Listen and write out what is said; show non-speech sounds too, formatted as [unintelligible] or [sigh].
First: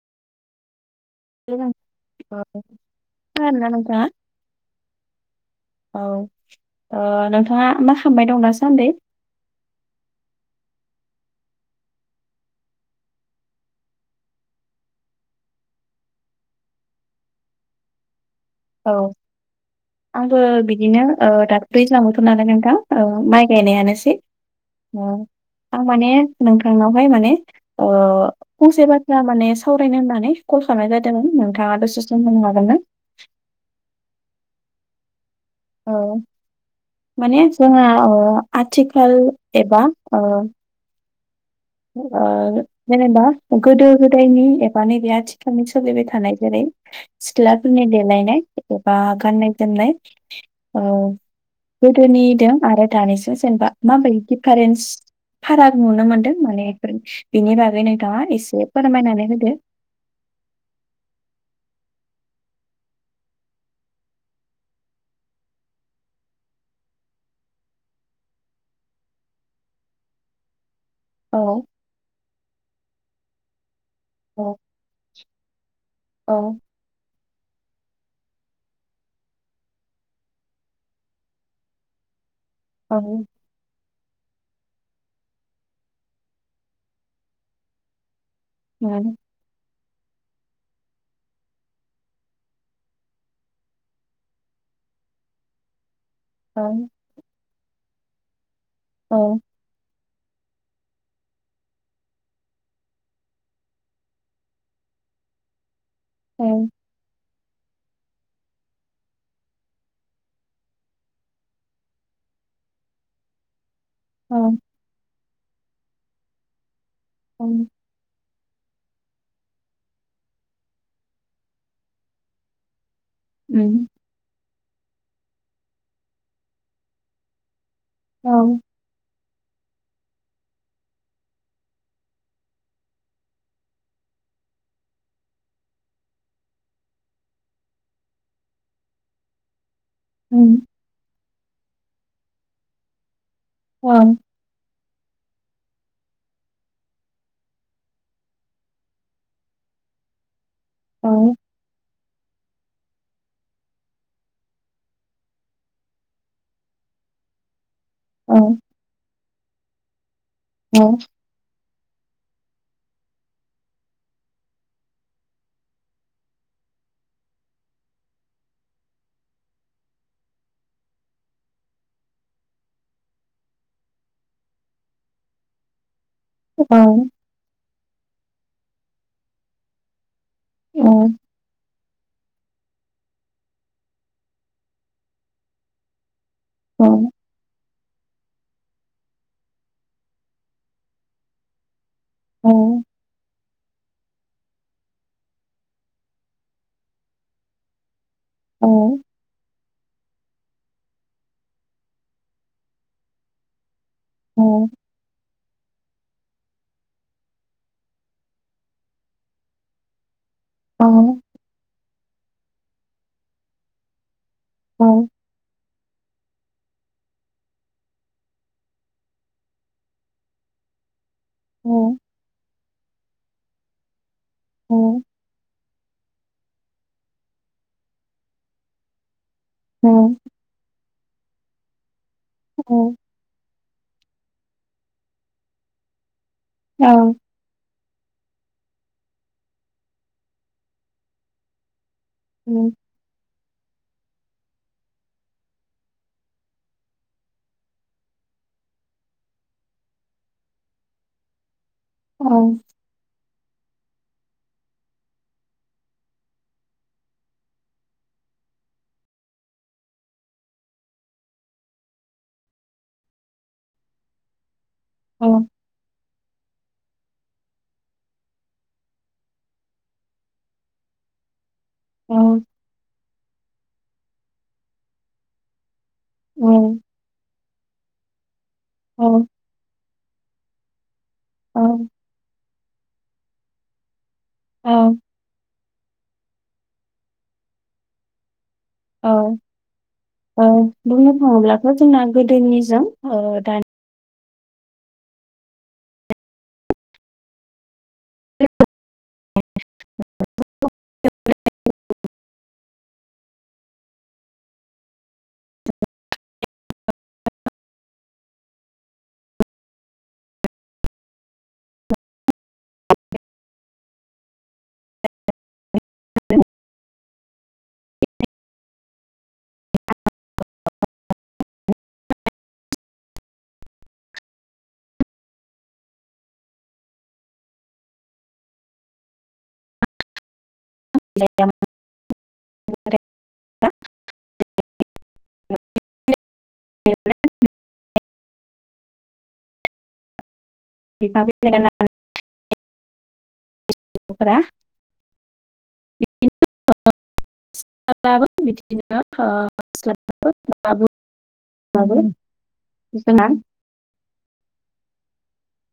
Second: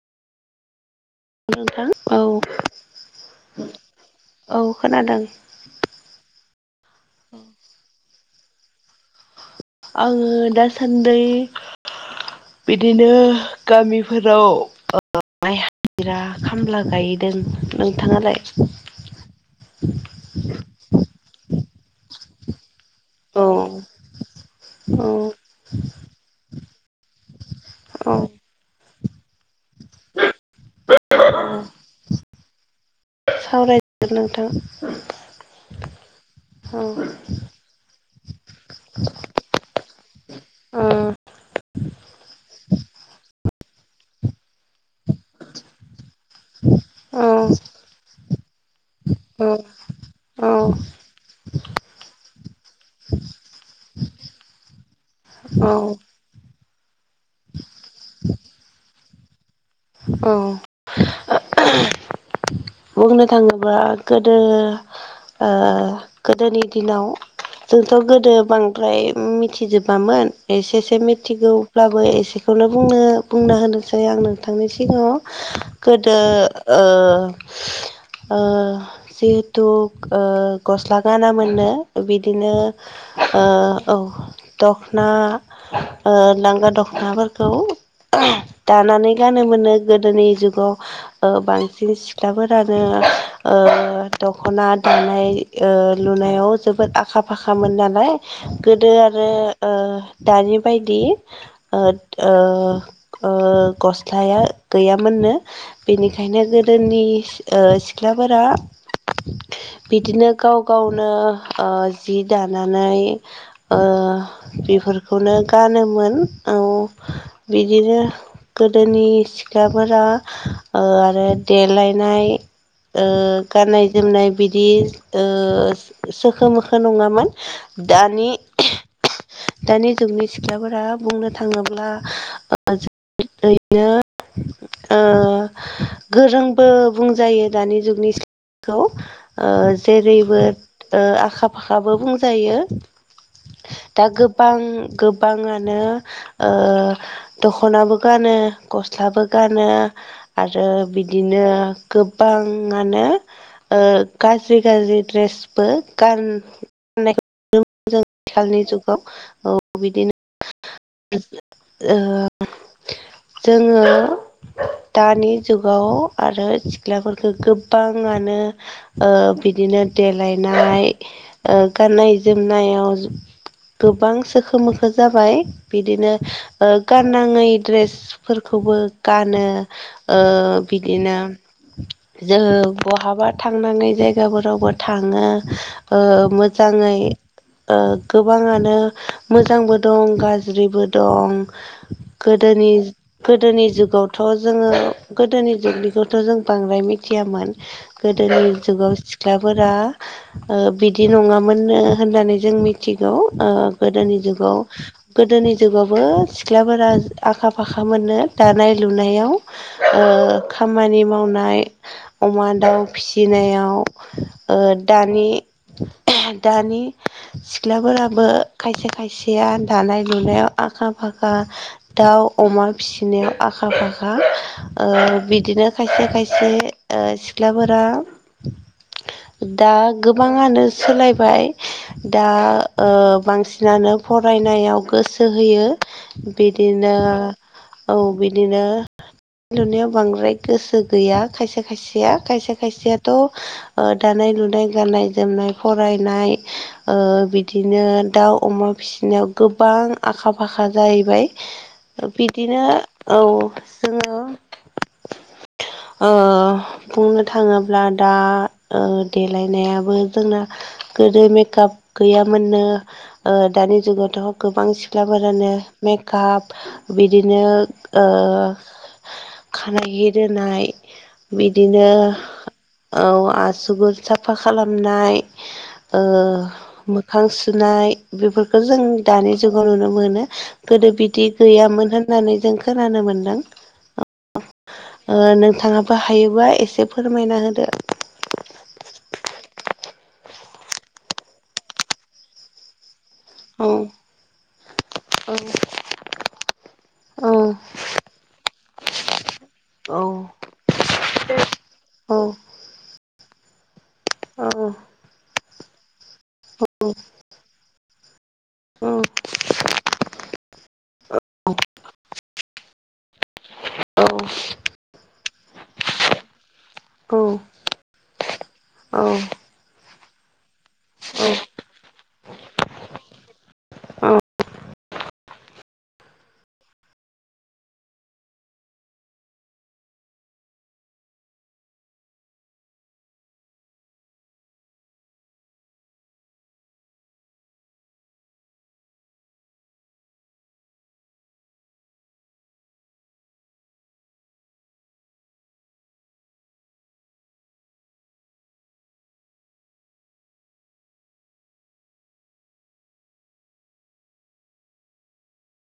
नोंथां औ। खोनादोना नोंथाङा? औ खोनादों औ। ओ नोंथाङा मा खामनाय दं दा सान्दै? आङो दासान्दै बिदिनो गामिफोराव माइ हाजिरा खामला गायदों। नोंथाङालाय? औ आंबो बिदिनो ओ [unintelligible] बोथोर नालाय नोंथां माइ औ गायनायानोसै। औ उम। आं माने नोंथांनावहाय माने ओ औ फंसे बाथ्रा माने स सावरायनो होननानै कल खालामनाय जादों औ नोंथाङा दसे सम होनो हागोन ना? गोन नोंथां। औ औ माने जोङा ओ आथिखाल एबा ओ औ ओ जेनेबा गोदो गोदायनि एबा नैबे आथिखालनि सोलिबाय थानाय जेरै औ सिख्लाफोरनि देलायनाय एबा गाननाय जोमनाय औ। गोदोनिदों आरो दानिजों जेनेबा माबोरै दिफारेन्स औ फाराग नुनो मोनदों? बेफोर बिनि बागै नोंथाङा एसे फोरमायनानै होदो। अह। [inaudible] बुंनो थाङोब्ला गोदो ओ गोदोनि दिनाव जोंथ' गोदो बांद्राय मिथिजोबामोन, एसे से औ मिथिगौब्लाबो एसेखौनो बुंनो बुंना होनोसै आं औ नोंथांनिसिम। [unintelligible] गोदो औ ओ ओ जिहेथु ओ गस्ला गाना मोननो बि दिनो औ ओ ओ दखना ओ लांगा दख'नाफोरखौ दानानै उम गानो नो गोदोनि जुगाव ओ बांसिन सिख्लाफोरानो ओ दख'ना ना दानाय ओ लुनायाव औ जोबोद आखा फाखामोन नालाय गोदो औ आरो ओ दानि बायदि ओद ओ ओ गस लाया गैयामोननो, बिनिखायनो औ गोदोनि ओ सिख्लाफोरा बिदिनो गाव गावनो ओ जि दानानै ओ औ बिफोरखौनो गानोमोन, औ उम बिदिनो दोनि सिख्लाफोरा ओ आरो देलायनाय ओ गाननाय जोमनाय बिदि ओ सोखो मोखो नङामोन। दानि औ दानि जुगनि सिख्लाफोरा बुंनो थाङोब्ला ज बिदिनो ओ गोरोंबो बुंजायो दानि जुगनि जेरैबो उम ओ आखा फाखाबो बुंजायो। औ औ दा गोबां गोबाङानो ओ दखनाबो गानो गस्लाबो गानो आरो औ बिदिनो गोबां आनो गाज्रि गाज्रि द्रेसबो गान औ । [unintelligible] ओ जोङो दानि जुगाव आरो सिख्लाफोरखो गोबाङानोओ बिदि बिदिनो देलायनाय गाननाय जोमनायाव गोबां सोखो‌ मोखो जाबाय बिदिनो । औ गाननाङै ड्रेसफोरखौबो गानो । ओ बिदिनो । जों बहाबा थांनाङै जायगाफोरावबो थाङो ओ मोजाङै । ओ गोबाङानो मोजांबो दं गाज्रिबो दं । गोदोनि औ गोदोनि जुगावथ' जोङो गोदोनि जुगनिखौथ' जों बांद्राय मिथियामोन । गोदोनि जुगाव औ सिख्लाफोरा । ओ बिदि नङामोननो होननानै जों मिथिगौ ओ औ [unintelligible] फाम मोननो दानाय लुनायाव ओ खामानि बुंनो मावनाय अमा दाउ फिसिनायाव ओ दानि दानि सिख्लाफोराबो खायसे खायसेया दानाय लुनायाव आखा फाखा दाउ अमा फिसिनायाव आखा फाखा ओ बिदिनो खायसे खायसे ओ सिख्लाफोरा दा गोबाङानो सोलायबाय दा बांसिन बांसिन । नानो फरायनायाव गोसो होयो बिदिनो औ बिदिनो नुनायाव बांद्राय गोसो गैया खायसे खायसे खायसेया खायसे खायसेयाथ' दानाय लुनाय गाननाय जोमनाय फरायनाय । बिदिनो दाउ अमा फिसिनायाव गोबां आखा फाखा जाहैबाय । बिदिनो थाङोब्लाथ' औ । [unintelligible] बुंनो थाङोब्ला दा देलायनायाबो जोंना गोदो मेकआप गैयामोननो दानि जुगावथ' गोबां । सिख्लाफोरानो मेकआप बिदिनो खानाय रोनाय बि बिदिनो औ आसुगुर साफा खालामनाय । मोखां सुनाय बेफोरखो जों दानि जुगाव नुनो मोनो गोदो बिदि गैयामोन होननानै जों खोनानो मोनदों नोंथाङाबो हायोबा एसे फोरमायना होदो । ओ ओबुंनो थाङोब्लाथ' जोंना गोदोनिजों । दानि औ [inaudible] [unintelligible] औ [inaudible] [unintelligible] औ। औ। औ [unintelligible] [unintelligible] [unintelligible] [unintelligible] [unintelligible] बाबा बिदिनो ओ [unintelligible] दाबो जोंहा